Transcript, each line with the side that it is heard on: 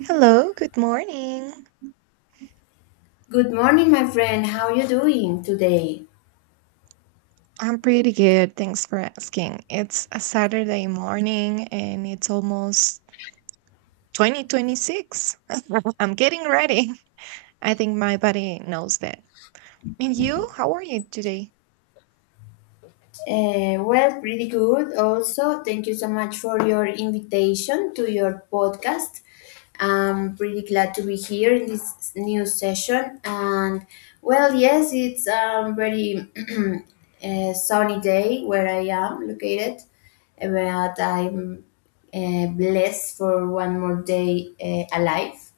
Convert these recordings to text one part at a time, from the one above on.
right: Hello, good morning.
left: Good morning, my friend. How you doing today?
right: I'm pretty good, thanks for asking. It's a Saturday morning and it's almost 2026. I'm getting ready. I think my body knows that. And you, how are you today?
left: Well, pretty good. Also, thank you so much for your invitation to your podcast. I'm pretty glad to be here in this new session. And well, yes, it's a very sunny day where I am located, but I'm blessed for one more day alive.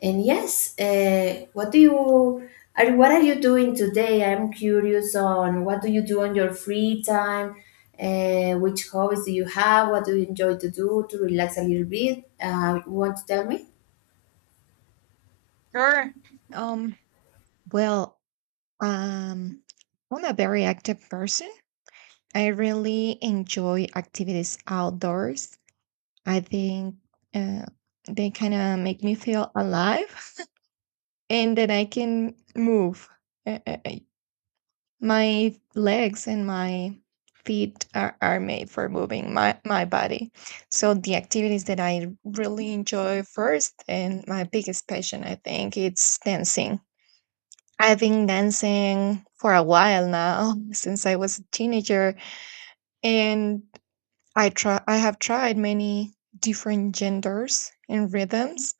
left: And yes, what are you doing today? I'm curious on what do you do on your free time? Which hobbies do you have? What do you enjoy to do to relax a little bit? You want to tell me?
right: Sure. Um, well, um, I'm a very active person. I really enjoy activities outdoors. I think uh, they kind of make me feel alive. And then I can move. Uh, uh, uh, My legs and my feet are made for moving my body. So the activities that I really enjoy first, and my biggest passion, I think, it's dancing. I've been dancing for a while now since I was a teenager, and I have tried many different genders and rhythms,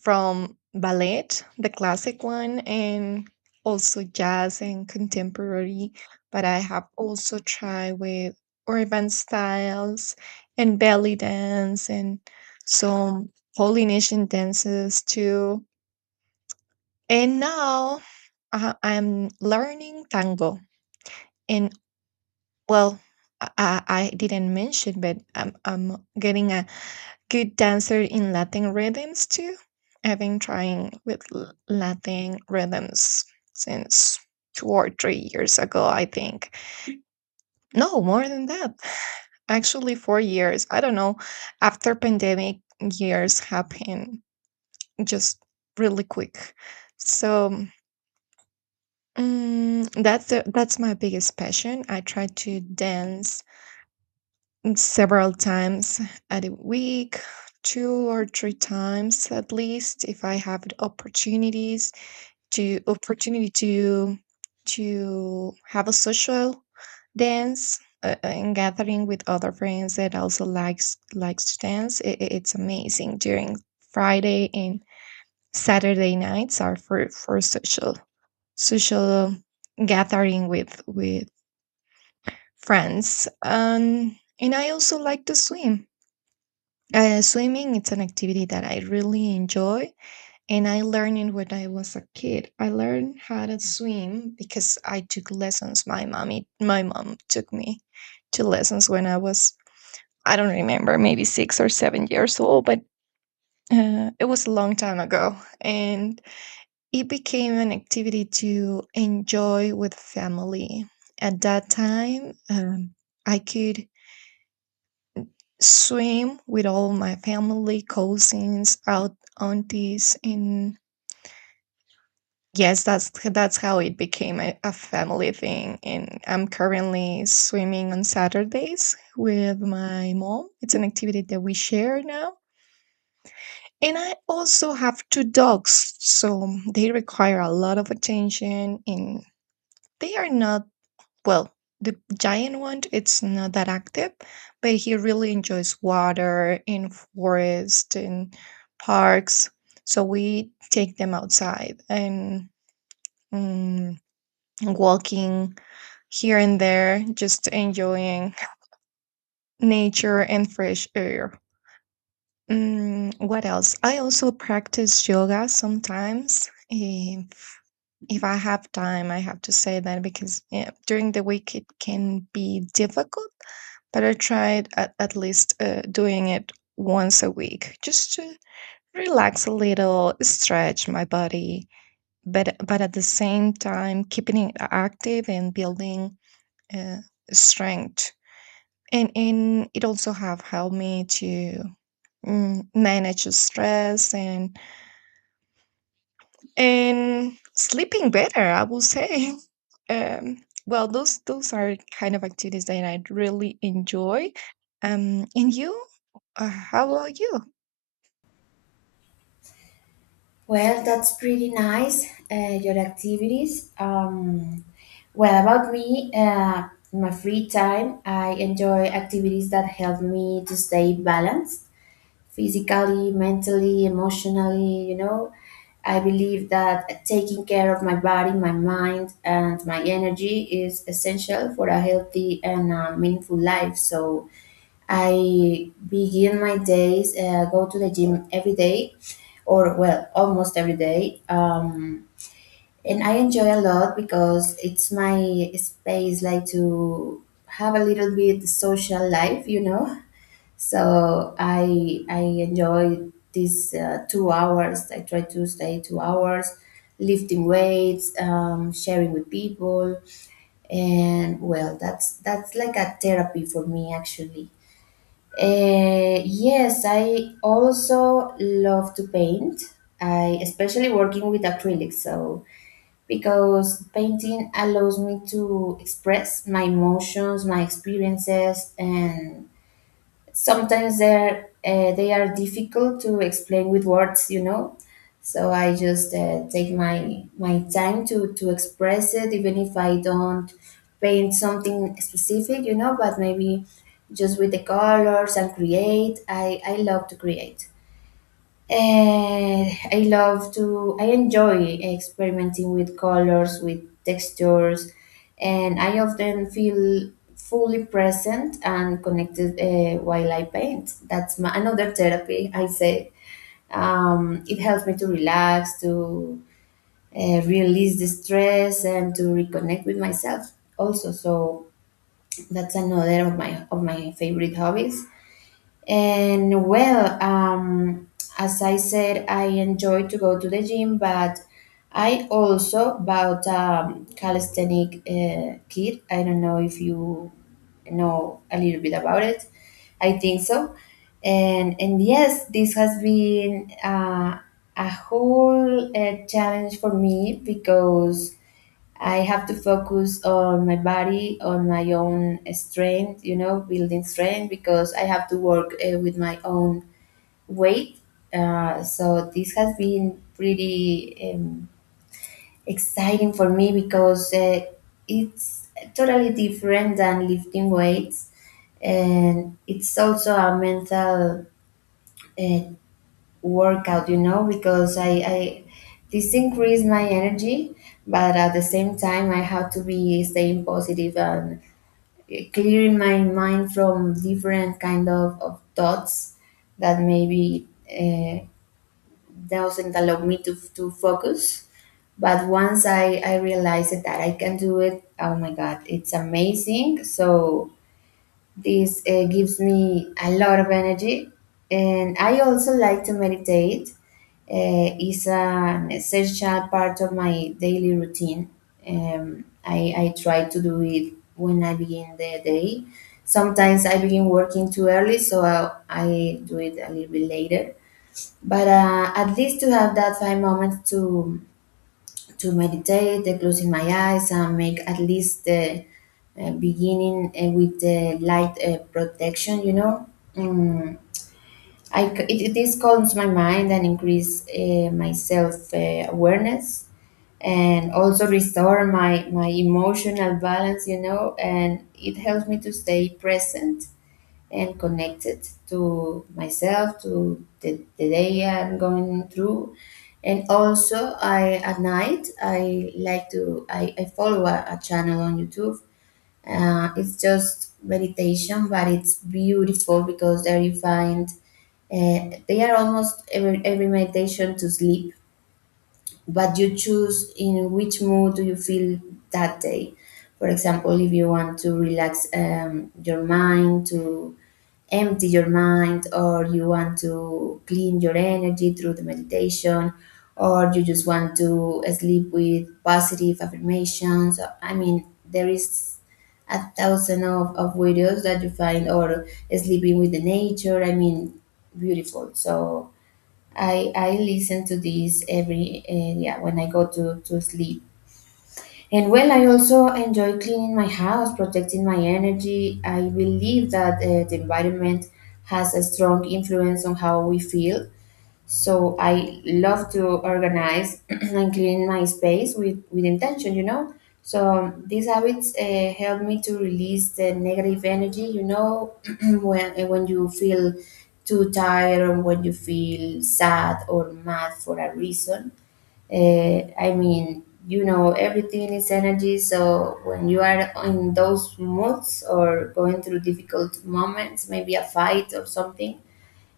right: from ballet, the classic one, and also jazz and contemporary. But I have also tried with urban styles and belly dance and some Polynesian dances too. And now I'm learning tango. And well, I didn't mention, but I'm getting good dancer in Latin rhythms too. I've been trying with Latin rhythms since 2 or 3 years ago, I think. No, more than that. Actually, 4 years. I don't know. After pandemic, years happen just really quick. So that's my biggest passion. I try to dance several times at a week, two or three times at least, if I have the opportunities to opportunity to have a social dance and gathering with other friends that also likes to dance. It's amazing. During Friday and Saturday nights are for social gathering with friends. And I also like to swim. Swimming, it's an activity that I really enjoy, and I learned it when I was a kid. I learned how to swim because I took lessons. My mom took me to lessons when I was, I don't remember, maybe 6 or 7 years old, but it was a long time ago, and it became an activity to enjoy with family. At that time, I could swim with all my family, cousins, out aunties, and yes, that's how it became a family thing. And I'm currently swimming on Saturdays with my mom. It's an activity that we share now. And I also have two dogs, so they require a lot of attention, and they are not, well, the giant one, it's not that active, but he really enjoys water in forest and parks. So we take them outside and mm, walking here and there, just enjoying nature and fresh air. Mm, what else? I also practice yoga sometimes. If I have time, I have to say that, because yeah, during the week it can be difficult, but I tried at least doing it once a week, just to relax a little, stretch my body, but at the same time keeping it active and building uh, strength. And it also have helped me to manage the stress and sleeping better, I will say. Um, well, those are kind of activities that I really enjoy. And you? How about you?
left: Well, that's pretty nice. Your activities. Well, about me, in my free time, I enjoy activities that help me to stay balanced physically, mentally, emotionally, you know. I believe that taking care of my body, my mind, and my energy is essential for a healthy and meaningful life. So I begin my days, go to the gym every day, or well, almost every day. And I enjoy a lot because it's my space, like to have a little bit social life, you know. So I enjoy these 2 hours. I try to stay 2 hours, lifting weights, sharing with people, and well, that's like a therapy for me actually. Yes, I also love to paint. I especially working with acrylic, so because painting allows me to express my emotions, my experiences, and sometimes they are difficult to explain with words, you know. So I just take my time to express it, even if I don't paint something specific, you know, but maybe just with the colors and create. I love to create. I love to, I enjoy experimenting with colors, with textures, and I often feel fully present and connected while I paint. That's my, another therapy, I say. It helps me to relax, to release the stress, and to reconnect with myself also. So that's another of my favorite hobbies. And well, as I said, I enjoy to go to the gym, but I also bought a calisthenic kit. I don't know if you know a little bit about it. I think so. And yes, this has been a whole challenge for me because I have to focus on my body, on my own strength, you know, building strength because I have to work with my own weight. So this has been pretty exciting for me because it's totally different than lifting weights, and it's also a mental uh, workout, you know, because I this increase my energy, but at the same time I have to be staying positive and clearing my mind from different kind of thoughts that maybe doesn't allow me to focus. But once I realized that I can do it, oh my God, it's amazing. So this gives me a lot of energy, and I also like to meditate. It's an essential part of my daily routine. I try to do it when I begin the day. Sometimes I begin working too early, so I do it a little bit later. But at least to have that five moments to meditate, closing my eyes, and make at least the beginning with the light protection, you know. Mm, I, c- it- this calms my mind and increase my self awareness and also restore my emotional balance, you know, and it helps me to stay present and connected to myself, to the day I'm going through. And also, I at night I like to I follow a channel on YouTube. It's just meditation, but it's beautiful because there you find they are almost every meditation to sleep, but you choose in which mood do you feel that day. For example, if you want to relax your mind, to empty your mind, or you want to clean your energy through the meditation, or you just want to sleep with positive affirmations. I mean, there is a thousand of videos that you find, or sleeping with the nature. I mean, beautiful. So I listen to this every yeah, when I go to sleep. And well, I also enjoy cleaning my house, protecting my energy. I believe that the environment has a strong influence on how we feel, so I love to organize and clean my space with intention, you know. So these habits help me to release the negative energy, you know, when you feel too tired or when you feel sad or mad for a reason. I mean, you know, everything is energy. So when you are in those moods or going through difficult moments, maybe a fight or something,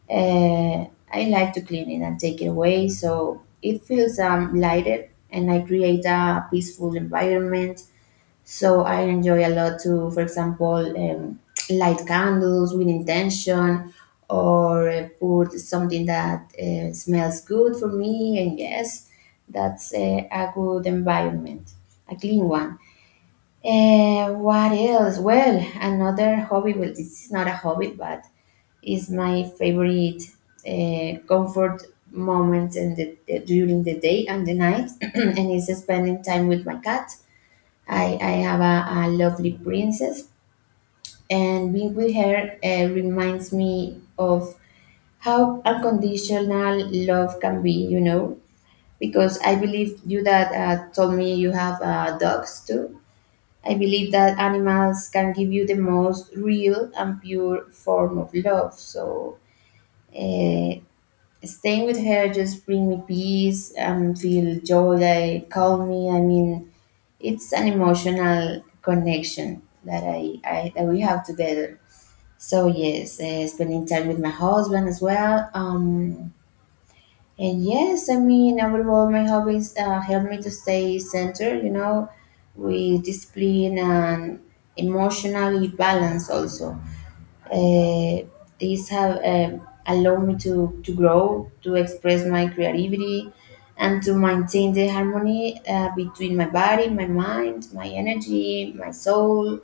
left: uh, I like to clean it and take it away so it feels lighter and I create a peaceful environment. So I enjoy a lot to, for example, light candles with intention or put something that smells good for me. And yes, that's a good environment, a clean one. What else? Well, another hobby. Well, this is not a hobby, but is my favorite comfort moment in during the day and the night, and is spending time with my cat. I have a lovely princess, and being with her reminds me of how unconditional love can be, you know, because I believe you that told me you have dogs too. I believe that animals can give you the most real and pure form of love. So, uh, staying with her just bring me peace and feel joy. They calm me. I mean, it's an emotional connection that I that we have together. So yes, spending time with my husband as well. And yes, I mean, I would all my hobbies help me to stay centered, you know, with discipline and emotionally balance also. Uh, these have allowed me to grow, to express my creativity, and to maintain the harmony between my body, my mind, my energy, my soul,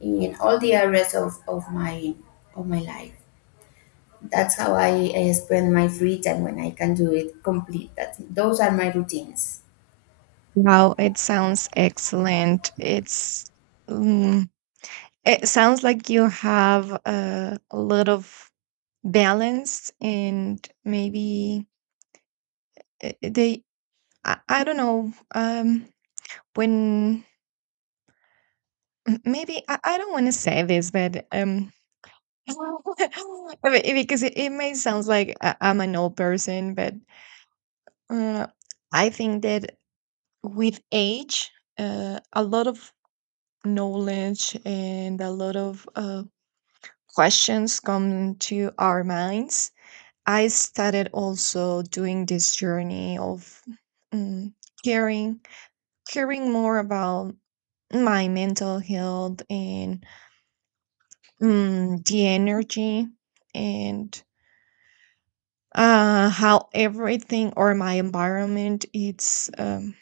left: in all the areas of my life. That's how I spend my free time when I can do it complete. That's, those are my routines.
right: Wow, it sounds excellent. It's mm, it sounds like you have a lot of balance, and maybe they I don't know, when, maybe I don't want to say this, but because it may sound like I'm an old person, but uh, I think that with age a lot of knowledge and a lot of questions come to our minds. I started also doing this journey of mm, caring, caring more about my mental health and the energy and how everything or my environment,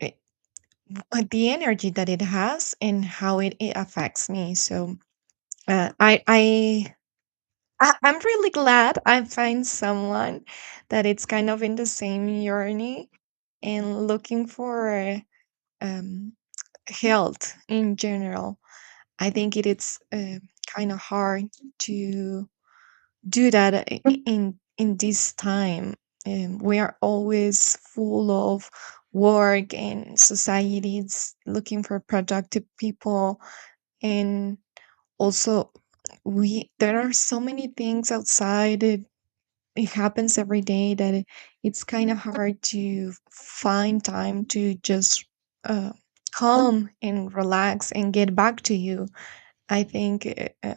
right: it, the energy that it has and how it affects me. So uh, I I I'm really glad I find someone that it's kind of in the same journey and looking for um, health in general. I think it is kind of hard to do that in this time. We are always full of work, and societies looking for productive people, and also we there are so many things outside it happens every day that it's kind of hard to find time to just uh, calm and relax and get back to you. I think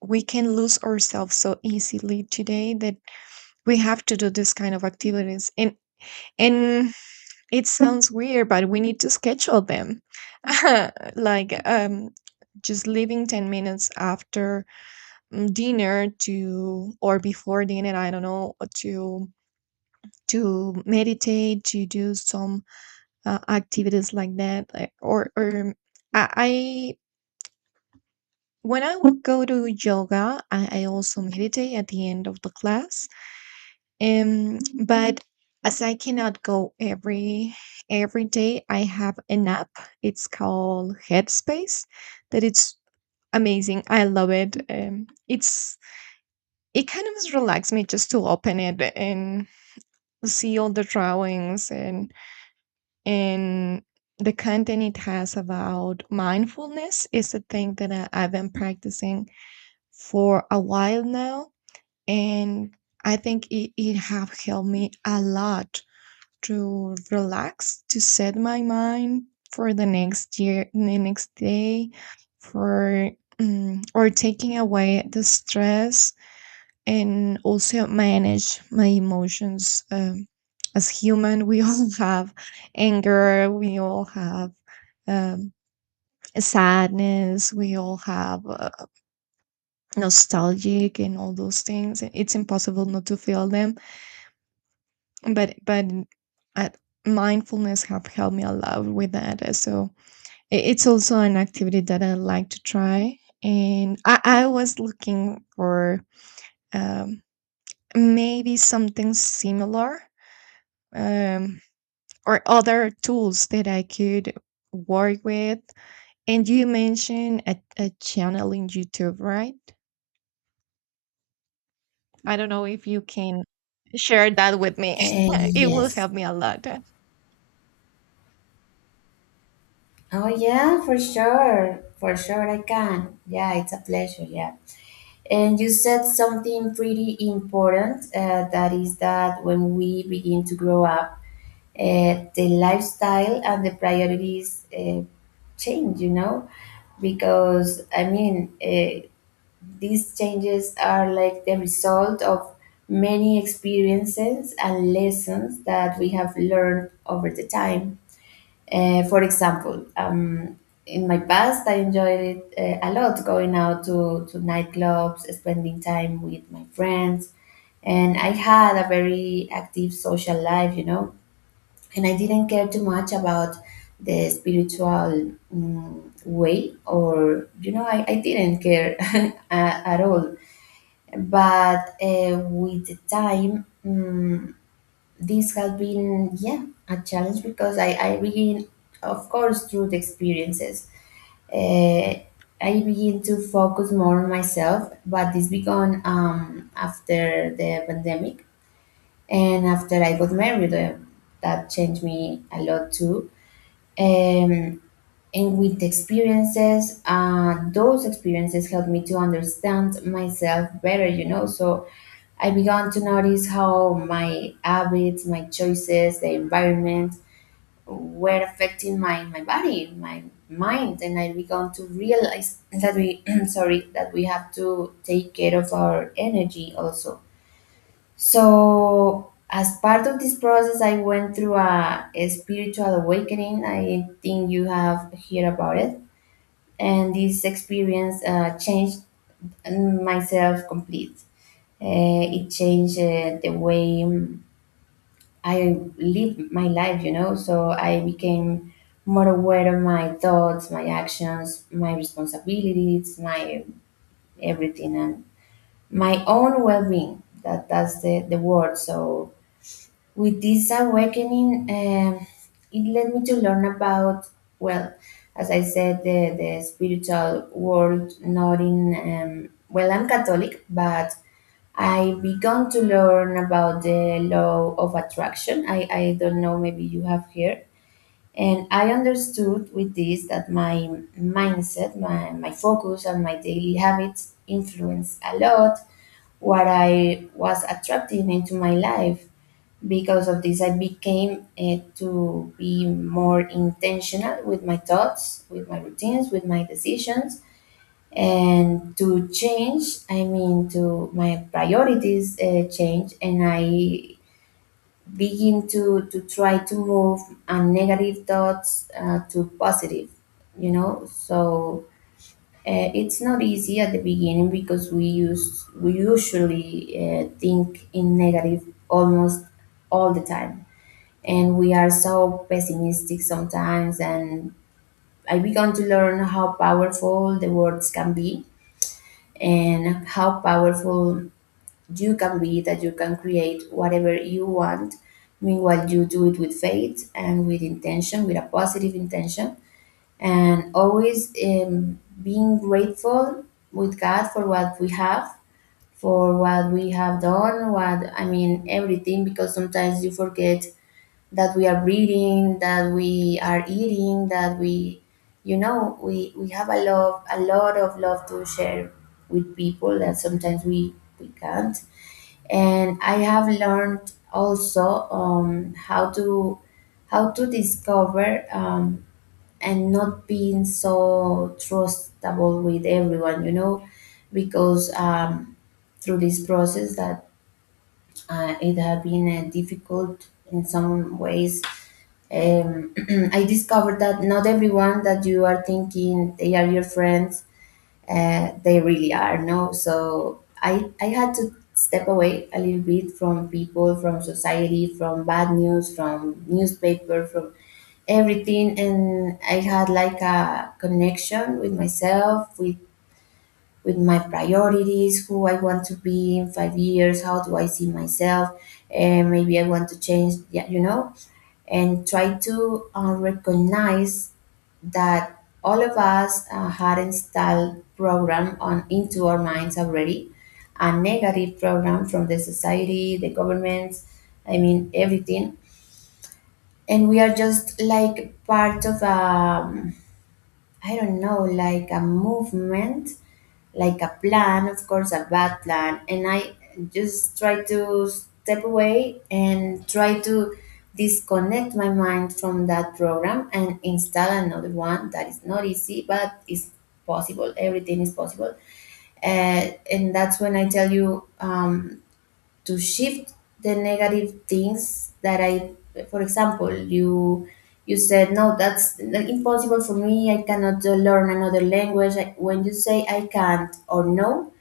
right: we can lose ourselves so easily today that we have to do this kind of activities. And and it sounds weird, but we need to schedule them. Like just leaving 10 minutes after dinner, to or before dinner, I don't know, to meditate, to do some activities like that. Or, I when I would go to yoga, I also meditate at the end of the class. Um, but as I cannot go every day, I have an app. It's called Headspace. That it's amazing. I love it. It kind of relaxes me just to open it and see all the drawings and and the content it has about mindfulness, is a thing that I've been practicing for a while now, and I think it have helped me a lot to relax, to set my mind for the next year, the next day, for or taking away the stress, and also manage my emotions. As human, we all have anger, we all have um, sadness, we all have nostalgic, and all those things, it's impossible not to feel them. But at mindfulness have helped me a lot with that. So it's also an activity that I like to try, and I was looking for um, maybe something similar, um, or other tools that I could work with. And you mentioned a channel in YouTube, right? I don't know if you can share that with me.
left: Eh,
right: It will
left: yes.
right: help me a lot. That
left: Oh, yeah, for sure. For sure, I can. Yeah, it's a pleasure. Yeah. And you said something pretty important that is that when we begin to grow up, the lifestyle and the priorities change, you know? Because, I mean, these changes are like the result of many experiences and lessons that we have learned over the time. For example, in my past, I enjoyed it a lot going out to nightclubs, spending time with my friends, and I had a very active social life, you know, and I didn't care too much about the spiritual way, or, you know, I didn't care at all, but with the time, this has been, yeah, a challenge because I begin, of course, through the experiences, uh, I begin to focus more on myself, but this began after the pandemic and after I got married, that changed me a lot too. um, and with the experiences, those experiences helped me to understand myself better, you know. So I began to notice how my habits, my choices, the environment were affecting my body, my mind, and I began to realize that we sorry that we have to take care of our energy also. So as part of this process, I went through a spiritual awakening. I think you have heard about it, and this experience changed myself complete. It changed the way I live my life, you know, so I became more aware of my thoughts, my actions, my responsibilities, my everything, and my own well being. That, that's the word. So, with this awakening, it led me to learn about, well, as I said, the spiritual world, not in, well, I'm Catholic, but I began to learn about the law of attraction. I don't know, maybe you have here. And I understood with this that my mindset, my focus, and my daily habits influence a lot what I was attracting into my life. Because of this, I became to be more intentional with my thoughts, with my routines, with my decisions, and to change, I mean to my priorities change. And I begin to try to move negative thoughts to positive, so it's not easy at the beginning because we usually think in negative almost all the time, and we are so pessimistic sometimes. And I began to learn how powerful the words can be, and how powerful you can be, that you can create whatever you want. Meanwhile, you do it with faith and with intention, with a positive intention, and always being grateful with God for what we have, for what we have done, what I mean, everything, because sometimes you forget that we are breathing, that we are eating, that we, you know, we have a lot of love to share with people that sometimes we can't. And I have learned also how to, how to discover, and not being so trustable with everyone, you know, because through this process that it had been difficult in some ways. um, I discovered that not everyone that you are thinking they are your friends, they really are, no? So I had to step away a little bit from people, from society, from bad news, from newspaper, from everything. And I had like a connection with myself, with my priorities, who I want to be in 5 years, how do I see myself, and maybe I want to change, yeah, you know. And try to recognize that all of us had installed program on into our minds already, a negative program from the society, the governments, I mean everything. And we are just like part of a, I don't know, like a movement, like a plan, of course, a bad plan. And I just try to step away and try to disconnect my mind from that program and install another one. That is not easy, but it's possible. Everything is possible. And that's when I tell you, to shift the negative things that I, for example, you said no, that's impossible for me, I cannot learn another language. When you say I can't or no,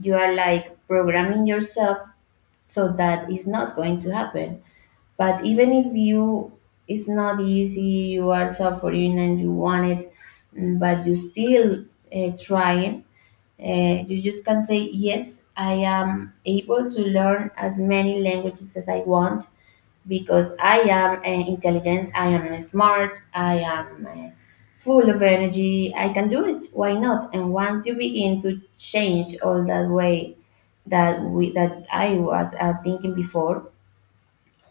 left: you are like programming yourself so that it's not going to happen. But even if you, it's not easy, you are suffering and you want it, but you still trying, you just can say yes, I am able to learn as many languages as I want, because I am intelligent, I am smart, I am full of energy. I can do it. Why not? And once you begin to change all that way that we that I was thinking before,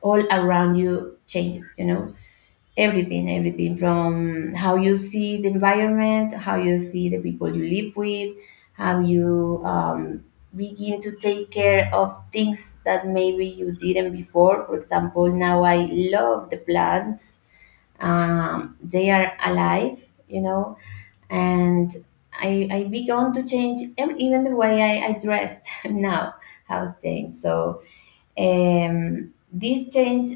left: all around you changes. You know. Everything, everything, from how you see the environment, how you see the people you live with, how you begin to take care of things that maybe you didn't before. For example, now I love the plants. They are alive, you know, and I began to change, even the way I dressed now has changed. So this change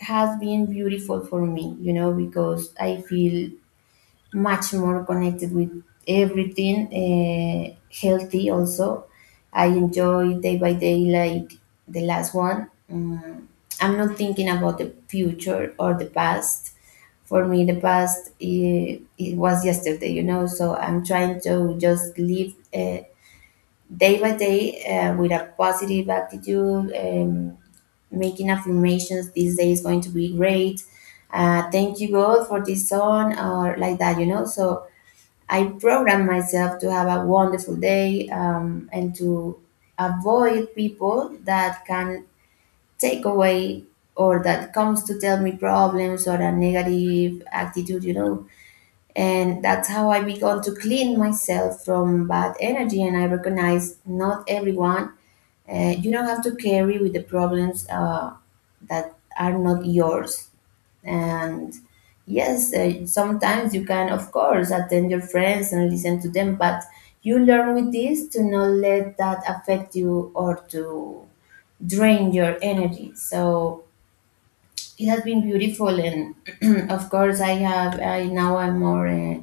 left: has been beautiful for me, you know, because I feel much more connected with everything, healthy also. I enjoy day by day, like the last one. Mm, I'm not thinking about the future or the past. For me, the past, it was yesterday, you know. So I'm trying to just live day by day with a positive attitude. Making affirmations, this day is going to be great, thank you, God, for this song or like that, you know. So I program myself to have a wonderful day, and to avoid people that can take away, or that comes to tell me problems or a negative attitude, you know. And that's how I began to clean myself from bad energy. And I recognize not everyone, you don't have to carry with the problems that are not yours. And yes, sometimes you can, of course, attend your friends and listen to them, but you learn with this to not let that affect you or to drain your energy. So it has been beautiful. And of course, I have. I now I'm more.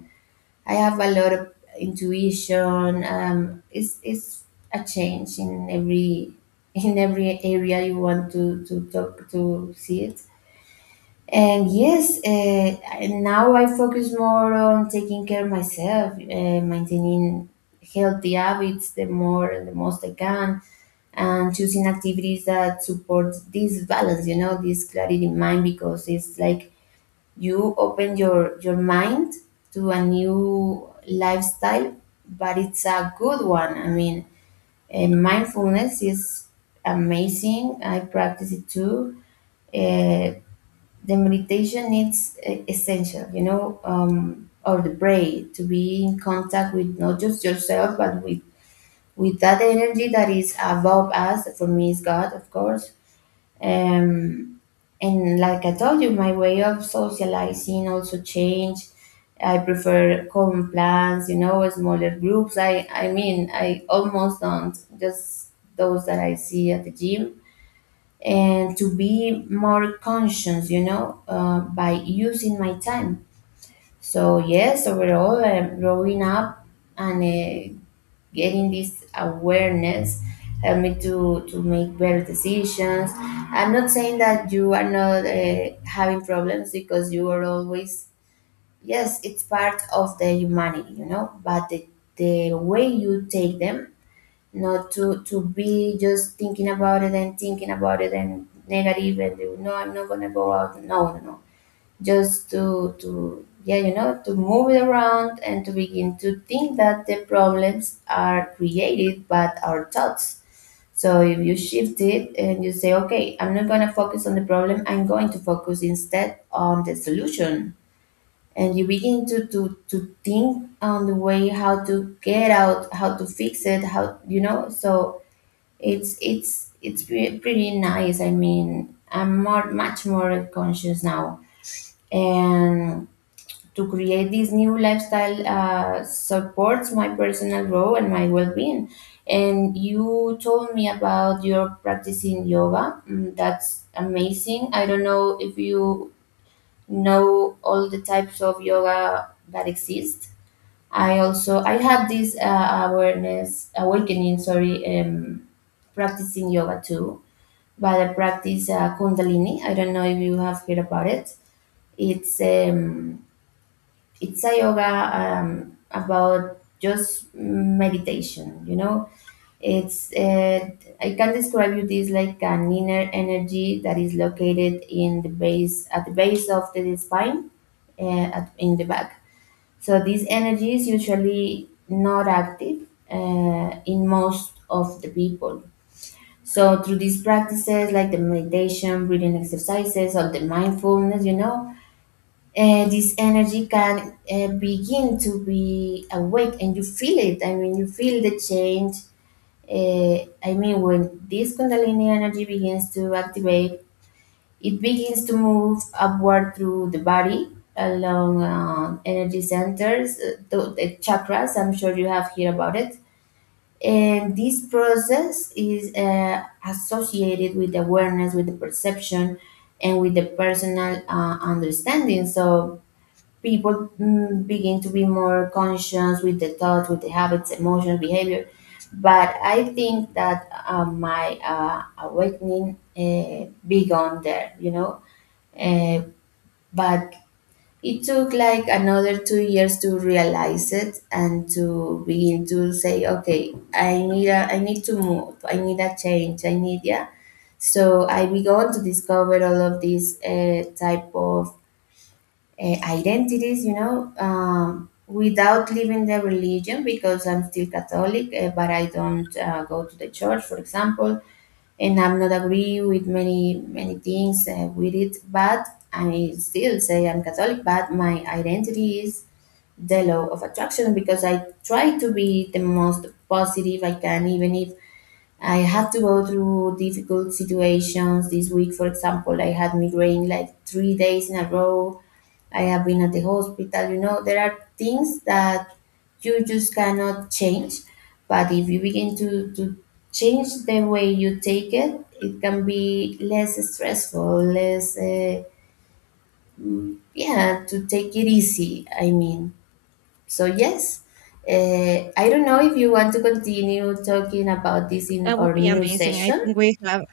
left: I have a lot of intuition. It's a change in every in every area you want to talk, to see it. And yes, and now I focus more on taking care of myself, maintaining healthy habits the more and the most I can, and choosing activities that support this balance. You know, this clarity in mind, because it's like you open your mind to a new lifestyle, but it's a good one. I mean, mindfulness is amazing, I practice it too. Uh, the meditation is essential, you know, or the brain to be in contact with not just yourself, but with that energy that is above us. For me is God, of course. Um, and like I told you, my way of socializing also changed. I prefer common plans, you know, smaller groups. I mean, I almost don't, just those that I see at the gym. And to be more conscious, you know, by using my time. So, yes, overall, I'm growing up, and getting this awareness helped me to make better decisions. I'm not saying that you are not having problems, because you are always, yes, it's part of the humanity, you know. But the way you take them, not to, to be just thinking about it and thinking about it and negative and no, I'm not gonna go out, no, no, no. Just to, yeah, you know, to move it around and to begin to think that the problems are created by our thoughts. So if you shift it and you say, okay, I'm not going to focus on the problem, I'm going to focus instead on the solution, and you begin to think on the way how to get out, how to fix it, how, you know. So it's pretty, pretty nice. I mean, I'm more much more conscious now. And to create this new lifestyle supports my personal growth and my well-being. And you told me about your practicing yoga. Mm, that's amazing. I don't know if you know all the types of yoga that exist. I also I had this awareness awakening, sorry, practicing yoga too. But I practice kundalini. I don't know if you have heard about it. It's it's a yoga, about just meditation, you know. It's I can describe you this like an inner energy that is located in the base, at the base of the spine, at, in the back. So this energy is usually not active, in most of the people. So through these practices, like the meditation, breathing exercises, or the mindfulness, you know, this energy can begin to be awake and you feel it. I mean, you feel the change. I mean, when this Kundalini energy begins to activate, it begins to move upward through the body along energy centers, the chakras. I'm sure you have heard about it. And this process is associated with awareness, with the perception, and with the personal understanding. So, people mm, begin to be more conscious with the thoughts, with the habits, emotions, behavior. But I think that my awakening began there, you know. Uh, but it took like another 2 years to realize it and to begin to say, okay, I need a, I need to move, I need a change, I need, yeah. So I began to discover all of these type of identities, you know, without leaving the religion, because I'm still Catholic, but I don't go to the church, for example, and I'm not agree with many, many things with it. But I still say I'm Catholic, but my identity is the law of attraction, because I try to be the most positive I can, even if I had to go through difficult situations this week. For example, I had migraine like 3 days in a row, I have been at the hospital. You know, there are things that you just cannot change. But if you begin to change the way you take it, it can be less stressful, less, yeah, to take it easy. I mean, so yes, I don't know if you want to continue talking about this in
right: would
left: our
right: be
left: new
right: amazing. I
left: session,
right: think we have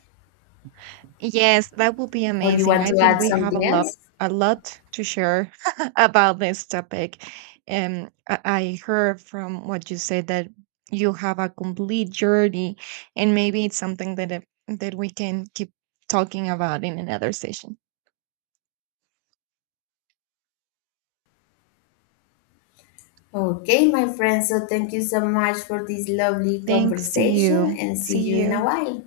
right: Yes, that would be
left: or you
right: amazing.
left: want
right: I
left: to add
right: think we have
left: something else.
right: a lot to share about this topic. I heard from what you said that you have a complete journey, and maybe it's something that that we can keep talking about in another session.
left: Okay, my friend. So thank you so much for this lovely
right: Thanks to
left: conversation,
right: you.
left: and see
right: See
left: you in a
right: you.
left: while.